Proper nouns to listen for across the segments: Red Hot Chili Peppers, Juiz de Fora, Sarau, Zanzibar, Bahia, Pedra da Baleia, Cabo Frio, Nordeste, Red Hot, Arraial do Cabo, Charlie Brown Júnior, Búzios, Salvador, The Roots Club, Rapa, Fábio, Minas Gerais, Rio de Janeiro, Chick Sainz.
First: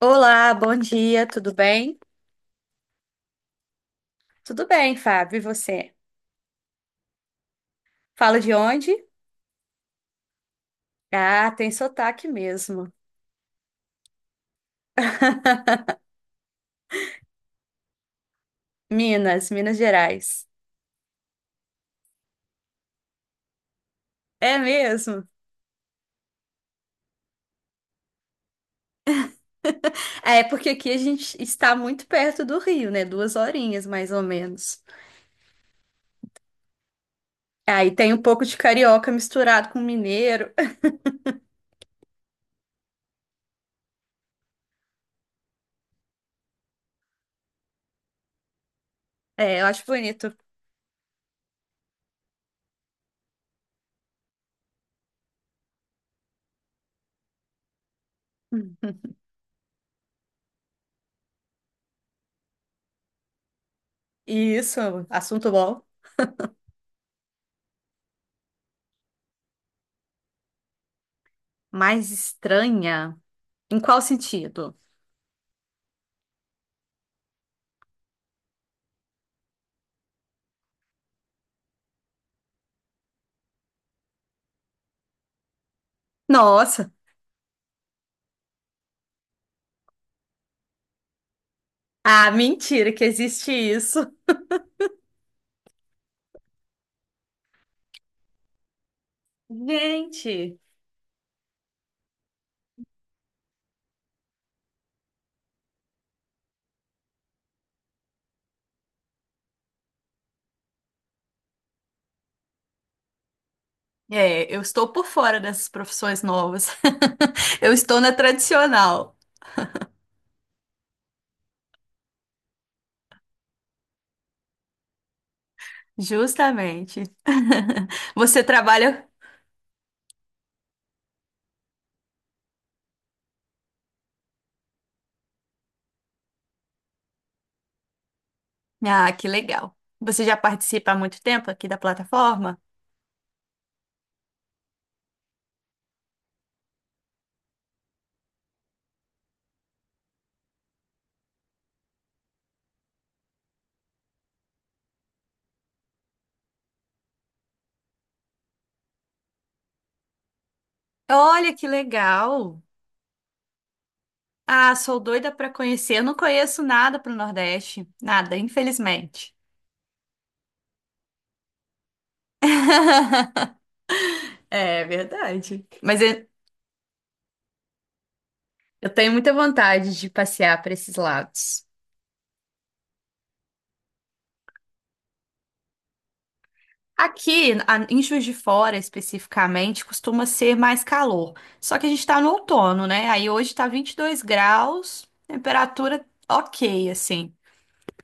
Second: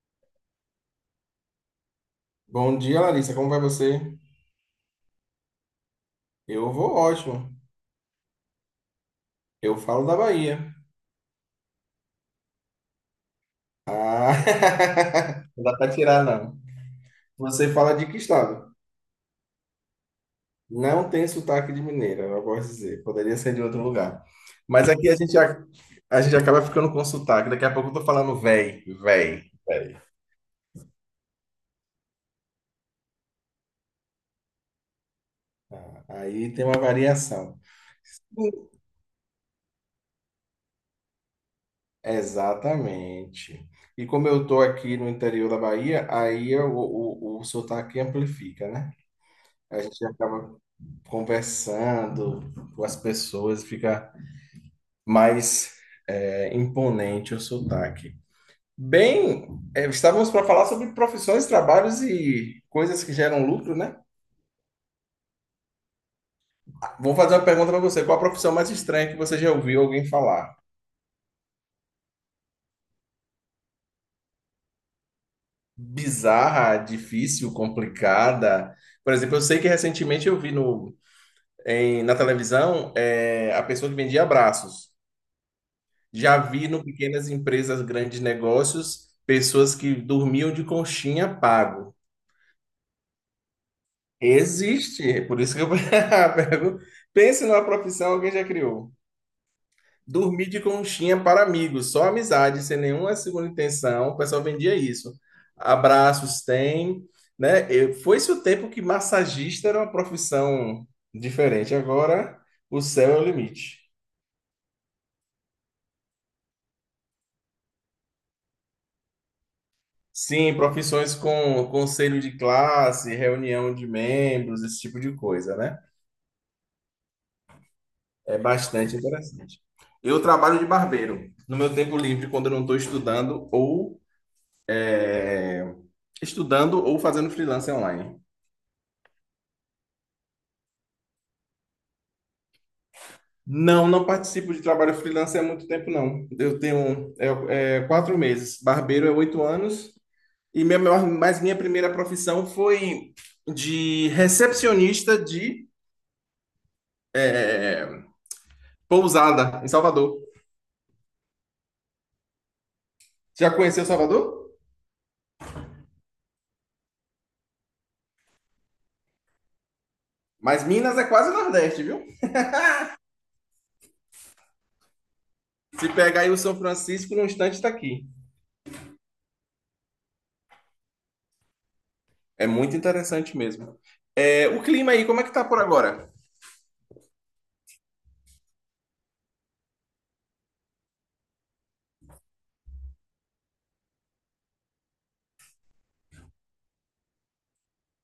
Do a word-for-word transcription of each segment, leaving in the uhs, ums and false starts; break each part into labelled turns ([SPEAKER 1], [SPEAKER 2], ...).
[SPEAKER 1] Olá, bom dia, tudo bem?
[SPEAKER 2] Bom dia, Larissa. Como vai você?
[SPEAKER 1] Tudo bem, Fábio, e você?
[SPEAKER 2] Eu vou ótimo.
[SPEAKER 1] Fala de onde?
[SPEAKER 2] Eu falo da Bahia.
[SPEAKER 1] Ah, tem sotaque mesmo.
[SPEAKER 2] Ah, não dá para tirar, não. Você fala de que estado?
[SPEAKER 1] Minas, Minas Gerais.
[SPEAKER 2] Não tem sotaque de mineira, eu posso dizer. Poderia ser de outro lugar.
[SPEAKER 1] É
[SPEAKER 2] Mas aqui a
[SPEAKER 1] mesmo?
[SPEAKER 2] gente, a, a gente acaba ficando com sotaque. Daqui a pouco eu tô falando véi, véi, véi.
[SPEAKER 1] É, porque aqui a gente está muito perto do Rio, né? Duas horinhas, mais ou menos.
[SPEAKER 2] Ah, aí tem uma variação.
[SPEAKER 1] Aí tem um pouco de carioca misturado com mineiro.
[SPEAKER 2] Exatamente. E como eu tô aqui no interior da Bahia, aí eu- o, o, o sotaque amplifica, né?
[SPEAKER 1] É, eu
[SPEAKER 2] A
[SPEAKER 1] acho
[SPEAKER 2] gente
[SPEAKER 1] bonito.
[SPEAKER 2] acaba conversando com as pessoas, fica mais é, imponente o sotaque. Bem, é, estávamos para falar sobre profissões, trabalhos e coisas que geram lucro, né?
[SPEAKER 1] Isso, assunto bom.
[SPEAKER 2] Vou fazer uma pergunta para você. Qual a profissão mais estranha que você já ouviu alguém falar?
[SPEAKER 1] Mais estranha? Em qual sentido?
[SPEAKER 2] Bizarra, difícil, complicada? Por exemplo, eu sei que recentemente eu vi no, em- na televisão é, a pessoa que vendia abraços. Já vi no
[SPEAKER 1] Nossa!
[SPEAKER 2] pequenas empresas, grandes negócios, pessoas que dormiam de conchinha pago.
[SPEAKER 1] Ah, mentira que existe isso.
[SPEAKER 2] Existe, é por isso que eu pergunto. Pense numa profissão que alguém já criou. Dormir
[SPEAKER 1] Gente!
[SPEAKER 2] de conchinha para amigos, só amizade, sem nenhuma segunda intenção. O pessoal vendia isso. Abraços tem, né? Eu- foi-se o tempo que massagista era uma profissão diferente. Agora o céu é o limite.
[SPEAKER 1] É, eu estou por fora dessas profissões novas. Eu estou na tradicional,
[SPEAKER 2] Sim, profissões com conselho de classe, reunião de membros, esse tipo de coisa, né?
[SPEAKER 1] justamente.
[SPEAKER 2] É
[SPEAKER 1] Você
[SPEAKER 2] bastante
[SPEAKER 1] trabalha.
[SPEAKER 2] interessante. Eu trabalho de barbeiro no meu tempo livre, quando eu não estou estudando ou estudando ou fazendo freelance online.
[SPEAKER 1] Ah, que legal. Você já participa há muito tempo aqui da plataforma?
[SPEAKER 2] Não, não participo de trabalho freelance há muito tempo, não. Eu tenho é, é, quatro meses. Barbeiro é oito anos. E minha, maior- mas minha primeira profissão foi de recepcionista de é, pousada em Salvador.
[SPEAKER 1] Olha que legal.
[SPEAKER 2] Já conheceu Salvador?
[SPEAKER 1] Ah, sou doida para conhecer. Eu não conheço nada pro Nordeste, nada, infelizmente.
[SPEAKER 2] Mas Minas é quase Nordeste, viu?
[SPEAKER 1] É verdade.
[SPEAKER 2] Se
[SPEAKER 1] Mas
[SPEAKER 2] pegar
[SPEAKER 1] eu,
[SPEAKER 2] aí o São Francisco, no instante está aqui.
[SPEAKER 1] eu tenho muita vontade de passear para esses lados.
[SPEAKER 2] É muito interessante mesmo. É, o clima aí, como é que tá por agora?
[SPEAKER 1] Aqui, a- em Juiz de Fora especificamente, costuma ser mais calor. Só que a gente está no outono, né? Aí hoje está vinte e dois graus, temperatura ok, assim.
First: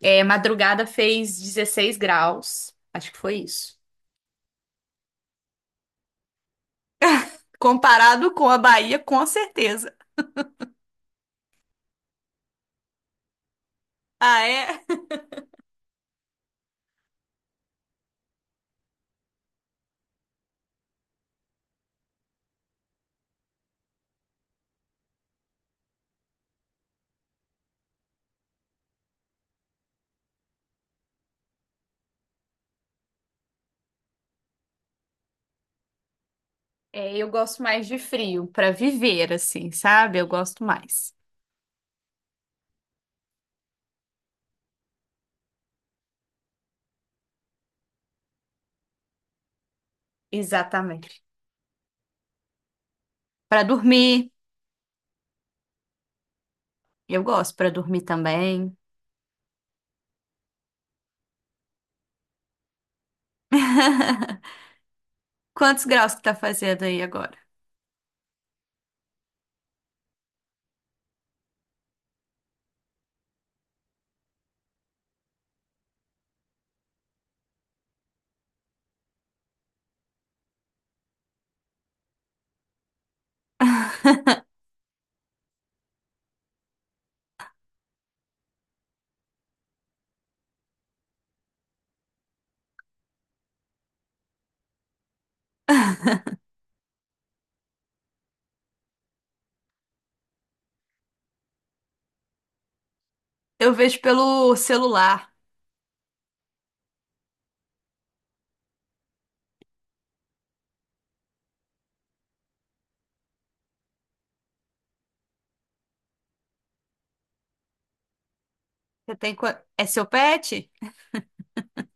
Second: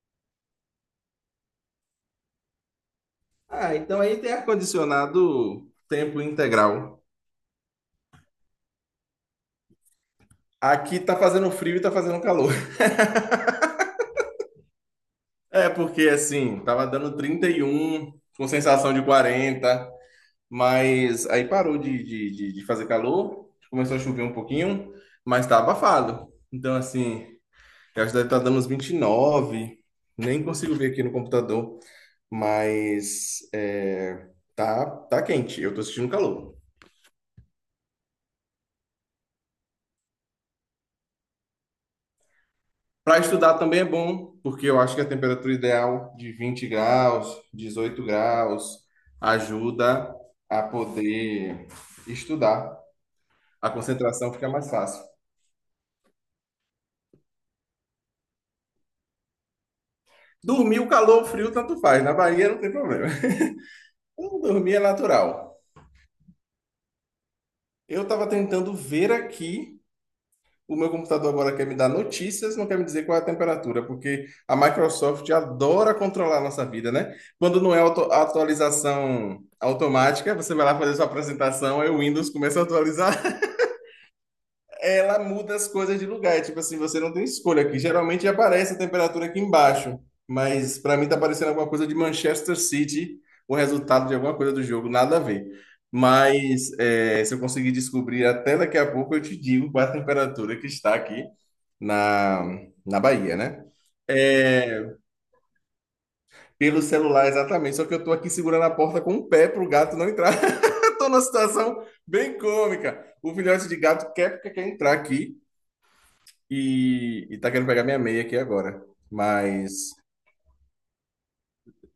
[SPEAKER 1] É, madrugada fez dezesseis graus. Acho que foi
[SPEAKER 2] Ah,
[SPEAKER 1] isso.
[SPEAKER 2] então aí tem ar-condicionado tempo integral.
[SPEAKER 1] Comparado com a Bahia, com certeza.
[SPEAKER 2] Aqui tá fazendo frio e tá fazendo calor.
[SPEAKER 1] Ah, é?
[SPEAKER 2] É, porque assim, tava dando trinta e um com sensação de quarenta, mas aí parou de, de, de, de fazer calor, começou a chover um pouquinho, mas tá abafado. Então, assim, eu acho que deve estar dando uns vinte e nove. Nem consigo ver aqui no computador, mas é, tá, tá quente. Eu tô sentindo calor.
[SPEAKER 1] É, eu gosto mais de frio para viver, assim, sabe? Eu gosto mais.
[SPEAKER 2] Para estudar também é bom, porque eu acho que a temperatura ideal de vinte graus, dezoito graus, ajuda a
[SPEAKER 1] Exatamente.
[SPEAKER 2] poder estudar.
[SPEAKER 1] Para
[SPEAKER 2] A
[SPEAKER 1] dormir,
[SPEAKER 2] concentração fica mais fácil.
[SPEAKER 1] eu gosto para dormir também.
[SPEAKER 2] Dormir, o calor, o frio, tanto faz. Na Bahia não tem problema. Então, dormir é natural.
[SPEAKER 1] Quantos graus que tá fazendo aí agora?
[SPEAKER 2] Eu estava tentando ver aqui. O meu computador agora quer me dar notícias, não quer me dizer qual é a temperatura, porque a Microsoft adora controlar a nossa vida, né? Quando não é auto atualização automática, você vai lá fazer sua apresentação, aí o Windows começa a atualizar, ela muda as coisas de lugar. É, tipo assim, você não tem escolha aqui. Geralmente aparece a temperatura aqui embaixo, mas para mim tá parecendo alguma coisa de Manchester City, o resultado de alguma coisa do jogo, nada a ver. Mas é, se eu conseguir descobrir até daqui a pouco, eu te digo qual é a temperatura que está aqui na, na Bahia, né?
[SPEAKER 1] Eu vejo pelo
[SPEAKER 2] É,
[SPEAKER 1] celular.
[SPEAKER 2] pelo celular, exatamente. Só que eu tô aqui segurando a porta com o pé pro gato não entrar. Tô numa situação bem cômica. O filhote de gato quer, quer entrar aqui. E, e tá querendo pegar minha meia aqui agora.
[SPEAKER 1] Você tem... qua- É
[SPEAKER 2] Mas
[SPEAKER 1] seu pet?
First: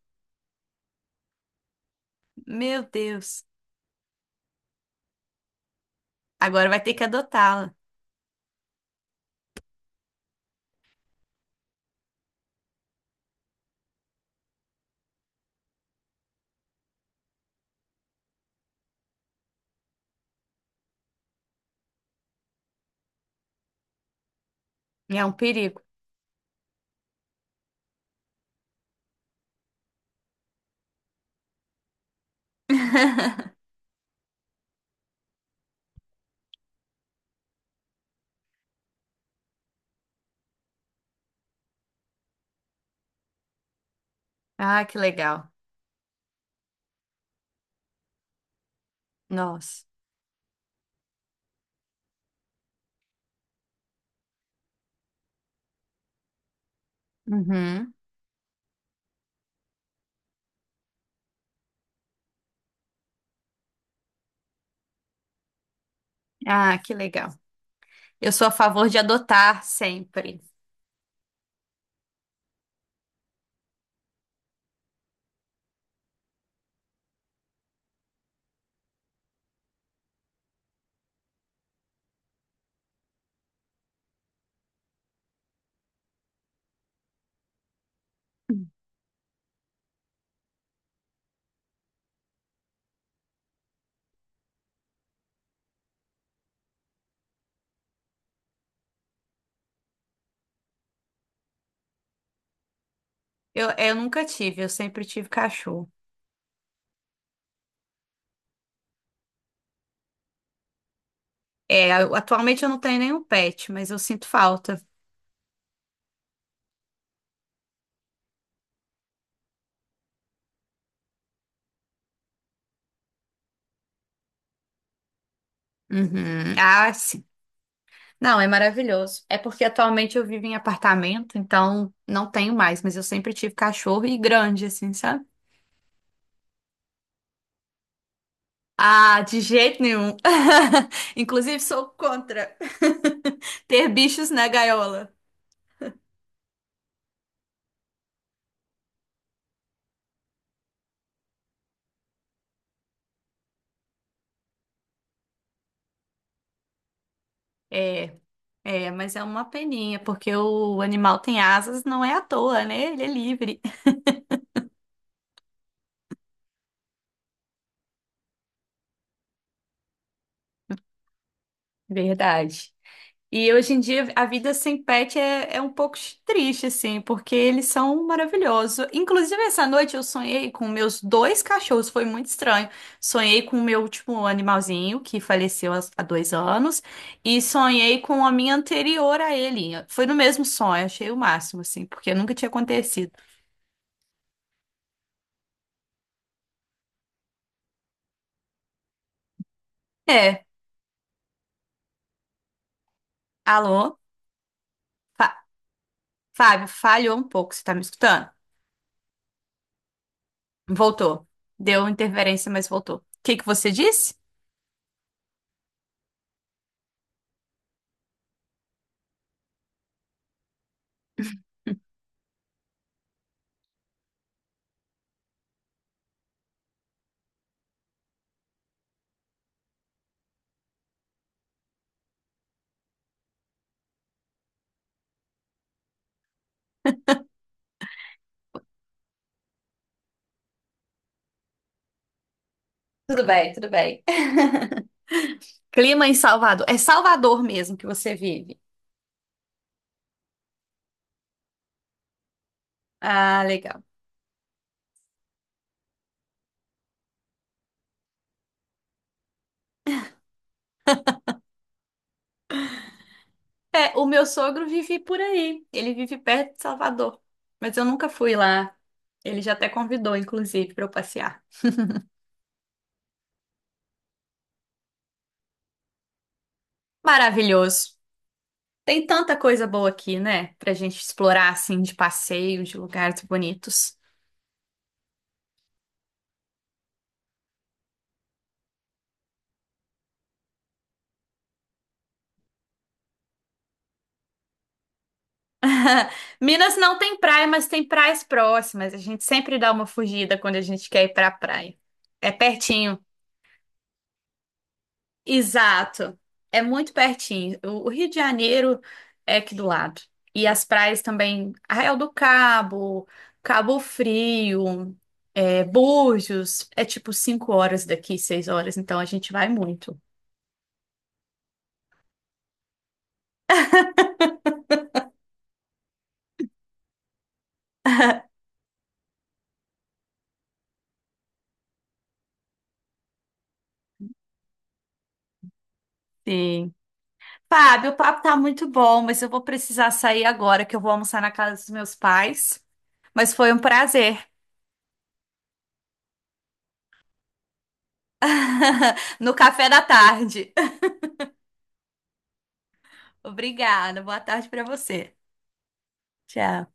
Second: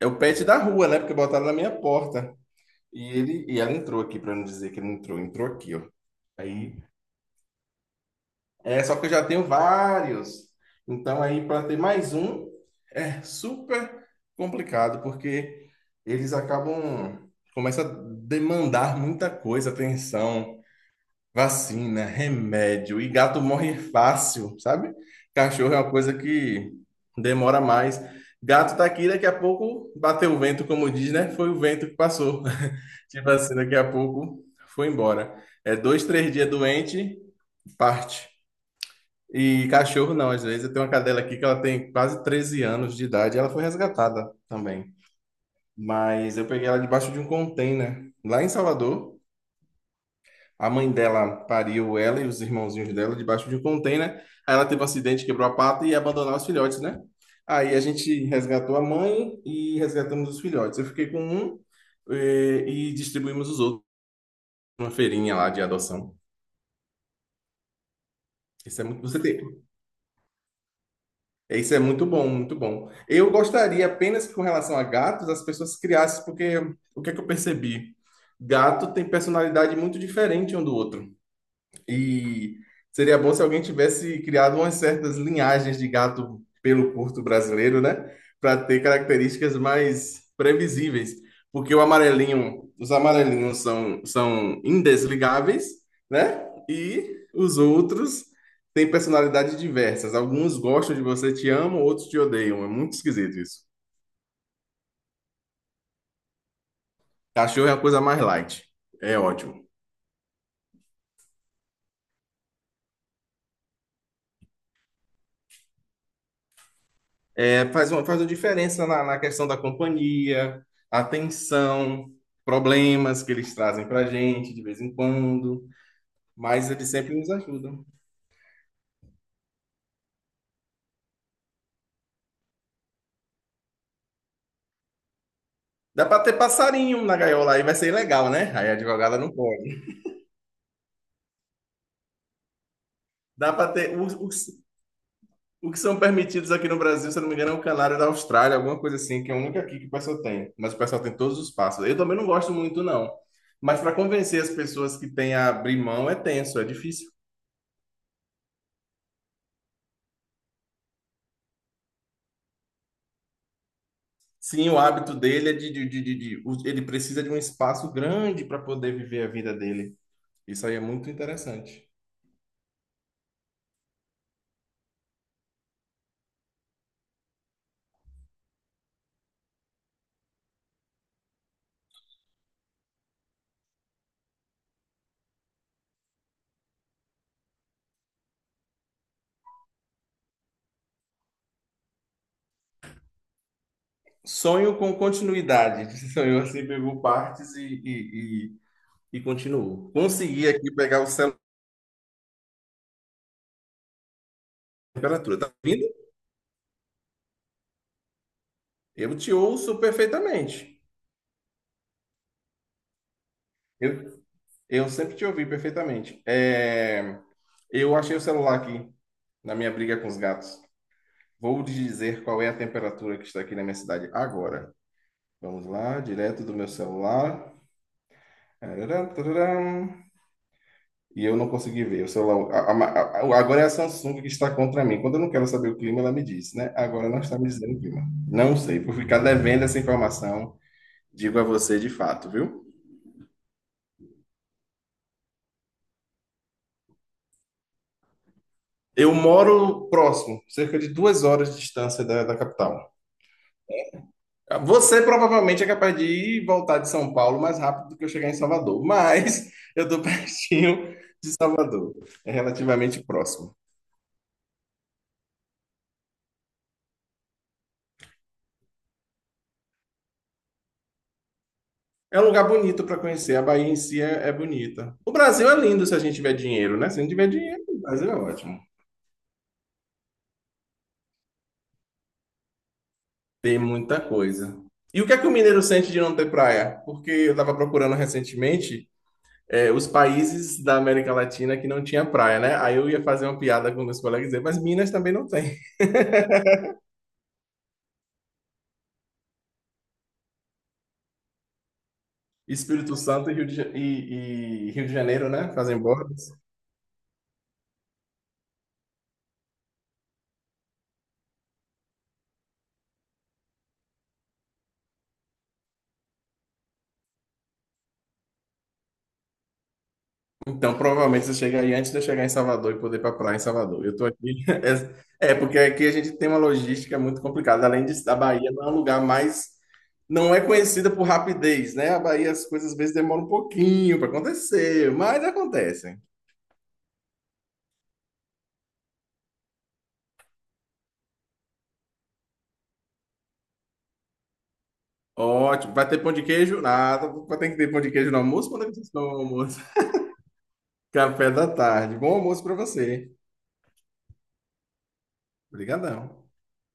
[SPEAKER 2] é o pet da rua, né? Porque botaram na minha porta.
[SPEAKER 1] Meu
[SPEAKER 2] E
[SPEAKER 1] Deus.
[SPEAKER 2] ele e ela entrou aqui, pra não dizer que ele não entrou, entrou aqui, ó.
[SPEAKER 1] Agora
[SPEAKER 2] Aí,
[SPEAKER 1] vai ter que adotá-la.
[SPEAKER 2] é só que eu já tenho vários. Então aí para ter mais um é super complicado, porque eles acabam, começa a demandar muita coisa, atenção. Vacina, remédio. E gato morre fácil, sabe?
[SPEAKER 1] É um
[SPEAKER 2] Cachorro é
[SPEAKER 1] perigo.
[SPEAKER 2] uma coisa que demora mais. Gato tá aqui, daqui a pouco bateu o vento, como diz, né? Foi o vento que passou. Tipo assim, daqui a pouco foi embora. É dois, três dias doente, parte. E cachorro não, às vezes. Eu tenho uma cadela aqui que ela tem quase treze anos de idade. Ela foi resgatada
[SPEAKER 1] Ah,
[SPEAKER 2] também.
[SPEAKER 1] que legal.
[SPEAKER 2] Mas eu peguei ela debaixo de um container lá em Salvador.
[SPEAKER 1] Nossa.
[SPEAKER 2] A mãe dela pariu ela e os irmãozinhos dela debaixo de um container. Aí ela teve um acidente, quebrou a pata e ia abandonar os filhotes, né? Aí a
[SPEAKER 1] Uhum.
[SPEAKER 2] gente resgatou a mãe e resgatamos os filhotes. Eu fiquei com um, eh, e, distribuímos os outros numa feirinha lá de adoção.
[SPEAKER 1] Ah, que legal. Eu sou a
[SPEAKER 2] Isso é
[SPEAKER 1] favor de
[SPEAKER 2] muito, você
[SPEAKER 1] adotar
[SPEAKER 2] tem,
[SPEAKER 1] sempre.
[SPEAKER 2] isso é muito bom, muito bom. Eu gostaria apenas que com relação a gatos as pessoas criassem, porque o que é que eu percebi? Gato tem personalidade muito diferente um do outro. E seria bom se alguém tivesse criado umas certas linhagens de gato pelo curto brasileiro, né? Para ter características mais previsíveis. Porque o amarelinho, os amarelinhos são, são indesligáveis, né? E os outros têm personalidades diversas. Alguns gostam de você, te amam, outros te odeiam. É muito esquisito isso.
[SPEAKER 1] Eu, eu nunca tive, eu sempre tive cachorro.
[SPEAKER 2] Cachorro é a coisa mais light. É ótimo.
[SPEAKER 1] É, eu- atualmente eu não tenho nenhum pet, mas eu sinto falta.
[SPEAKER 2] É, faz uma, faz uma diferença na, na questão da companhia, atenção, problemas que eles trazem para gente de vez em quando,
[SPEAKER 1] Uhum.
[SPEAKER 2] mas eles
[SPEAKER 1] Ah,
[SPEAKER 2] sempre
[SPEAKER 1] sim.
[SPEAKER 2] nos ajudam.
[SPEAKER 1] Não, é maravilhoso. É porque atualmente eu vivo em apartamento, então não tenho mais, mas eu sempre tive cachorro e grande, assim, sabe?
[SPEAKER 2] Dá para ter passarinho na gaiola, aí vai ser ilegal, né? Aí a advogada
[SPEAKER 1] Ah,
[SPEAKER 2] não
[SPEAKER 1] de jeito
[SPEAKER 2] pode.
[SPEAKER 1] nenhum. Inclusive, sou contra
[SPEAKER 2] Dá para
[SPEAKER 1] ter
[SPEAKER 2] ter. Os,
[SPEAKER 1] bichos na
[SPEAKER 2] os-
[SPEAKER 1] gaiola.
[SPEAKER 2] o que são permitidos aqui no Brasil, se eu não me engano, é o canário da Austrália, alguma coisa assim, que é a única aqui que o pessoal tem. Mas o pessoal tem todos os passos. Eu também não gosto muito, não. Mas para convencer as pessoas que têm a abrir mão é tenso, é difícil.
[SPEAKER 1] É, é, mas é uma peninha, porque o animal tem asas, não é à toa, né? Ele é livre.
[SPEAKER 2] Sim, o hábito dele é de, de, de, de- de- o- ele precisa de um espaço grande para poder viver a vida dele. Isso aí é muito interessante.
[SPEAKER 1] Verdade. E hoje em dia a vida sem pet é, é um pouco triste, assim, porque eles são maravilhosos. Inclusive, essa noite eu sonhei com meus dois cachorros, foi muito estranho. Sonhei com o meu último animalzinho, que faleceu há há dois anos, e sonhei com a minha anterior a ele. Foi no mesmo sonho, achei o máximo, assim, porque nunca tinha acontecido.
[SPEAKER 2] Sonho com continuidade. Sonhou assim, pegou partes e, e, e, e continuou.
[SPEAKER 1] É,
[SPEAKER 2] Consegui aqui pegar o celular
[SPEAKER 1] alô?
[SPEAKER 2] na temperatura.
[SPEAKER 1] Fa-
[SPEAKER 2] Tá ouvindo?
[SPEAKER 1] Fábio, falhou um pouco, você tá me escutando?
[SPEAKER 2] Eu te ouço perfeitamente.
[SPEAKER 1] Voltou. Deu interferência, mas voltou. O que que você disse?
[SPEAKER 2] Eu, eu sempre te ouvi perfeitamente. É, eu achei o celular aqui na minha briga com os gatos. Vou lhe dizer qual é a temperatura que está aqui na minha cidade agora. Vamos lá, direto do meu celular. Tararam, tararam. E eu não consegui ver. O celular, a- a- a- agora é a Samsung que está contra mim. Quando eu não quero saber o clima, ela me diz, né? Agora não está me dizendo o clima. Não sei, por ficar devendo essa informação, digo a você de fato, viu?
[SPEAKER 1] Tudo bem, tudo bem. Clima em Salvador. É Salvador mesmo que você vive.
[SPEAKER 2] Eu moro próximo, cerca de duas horas de distância da, da capital.
[SPEAKER 1] Ah, legal.
[SPEAKER 2] Você provavelmente é capaz de ir e voltar de São Paulo mais rápido do que eu chegar em Salvador, mas eu estou pertinho de Salvador. É relativamente próximo.
[SPEAKER 1] É, o meu sogro vive por aí. Ele vive perto de Salvador. Mas eu nunca fui lá. Ele já até convidou, inclusive, para eu passear.
[SPEAKER 2] É um lugar bonito para conhecer. A Bahia em si é, é bonita. O Brasil é lindo se a gente tiver dinheiro, né? Se a gente tiver dinheiro, o
[SPEAKER 1] Maravilhoso.
[SPEAKER 2] Brasil é ótimo.
[SPEAKER 1] Tem tanta coisa boa aqui, né? Pra gente explorar, assim, de passeio, de lugares
[SPEAKER 2] Tem
[SPEAKER 1] bonitos.
[SPEAKER 2] muita coisa. E o que é que o mineiro sente de não ter praia? Porque eu estava procurando recentemente é, os países da América Latina que não tinha praia, né? Aí eu ia fazer uma piada com meus colegas e dizer, mas Minas também não tem.
[SPEAKER 1] Minas não tem praia, mas tem praias próximas. A gente sempre dá uma fugida quando a gente quer ir pra praia. É
[SPEAKER 2] Espírito
[SPEAKER 1] pertinho.
[SPEAKER 2] Santo e Rio de, Ja- e- e Rio de Janeiro, né? Fazem borda.
[SPEAKER 1] Exato. É muito pertinho. O o Rio de Janeiro é aqui do lado. E as praias também, Arraial do Cabo, Cabo Frio, é, Búzios, é tipo cinco horas daqui, seis horas, então a gente vai muito.
[SPEAKER 2] Então, provavelmente você chegaria antes de eu chegar em Salvador e poder ir para praia em Salvador. Eu estou aqui. É, é, porque aqui a gente tem uma logística muito complicada. Além disso, a Bahia não é um lugar mais. Não é conhecida por rapidez, né? A Bahia, as coisas às vezes demoram um pouquinho para acontecer, mas acontecem.
[SPEAKER 1] Sim. Fábio, o papo tá muito bom, mas eu vou precisar sair agora, que eu vou almoçar na casa dos meus pais. Mas foi um prazer.
[SPEAKER 2] Ótimo. Vai ter pão de queijo? Nada. Vai ter que ter pão de queijo no almoço? Quando é que vocês tomam o
[SPEAKER 1] No
[SPEAKER 2] almoço?
[SPEAKER 1] café da tarde.
[SPEAKER 2] Café da tarde. Bom almoço para você.
[SPEAKER 1] Obrigada. Boa tarde pra você.
[SPEAKER 2] Obrigadão.
[SPEAKER 1] Tchau.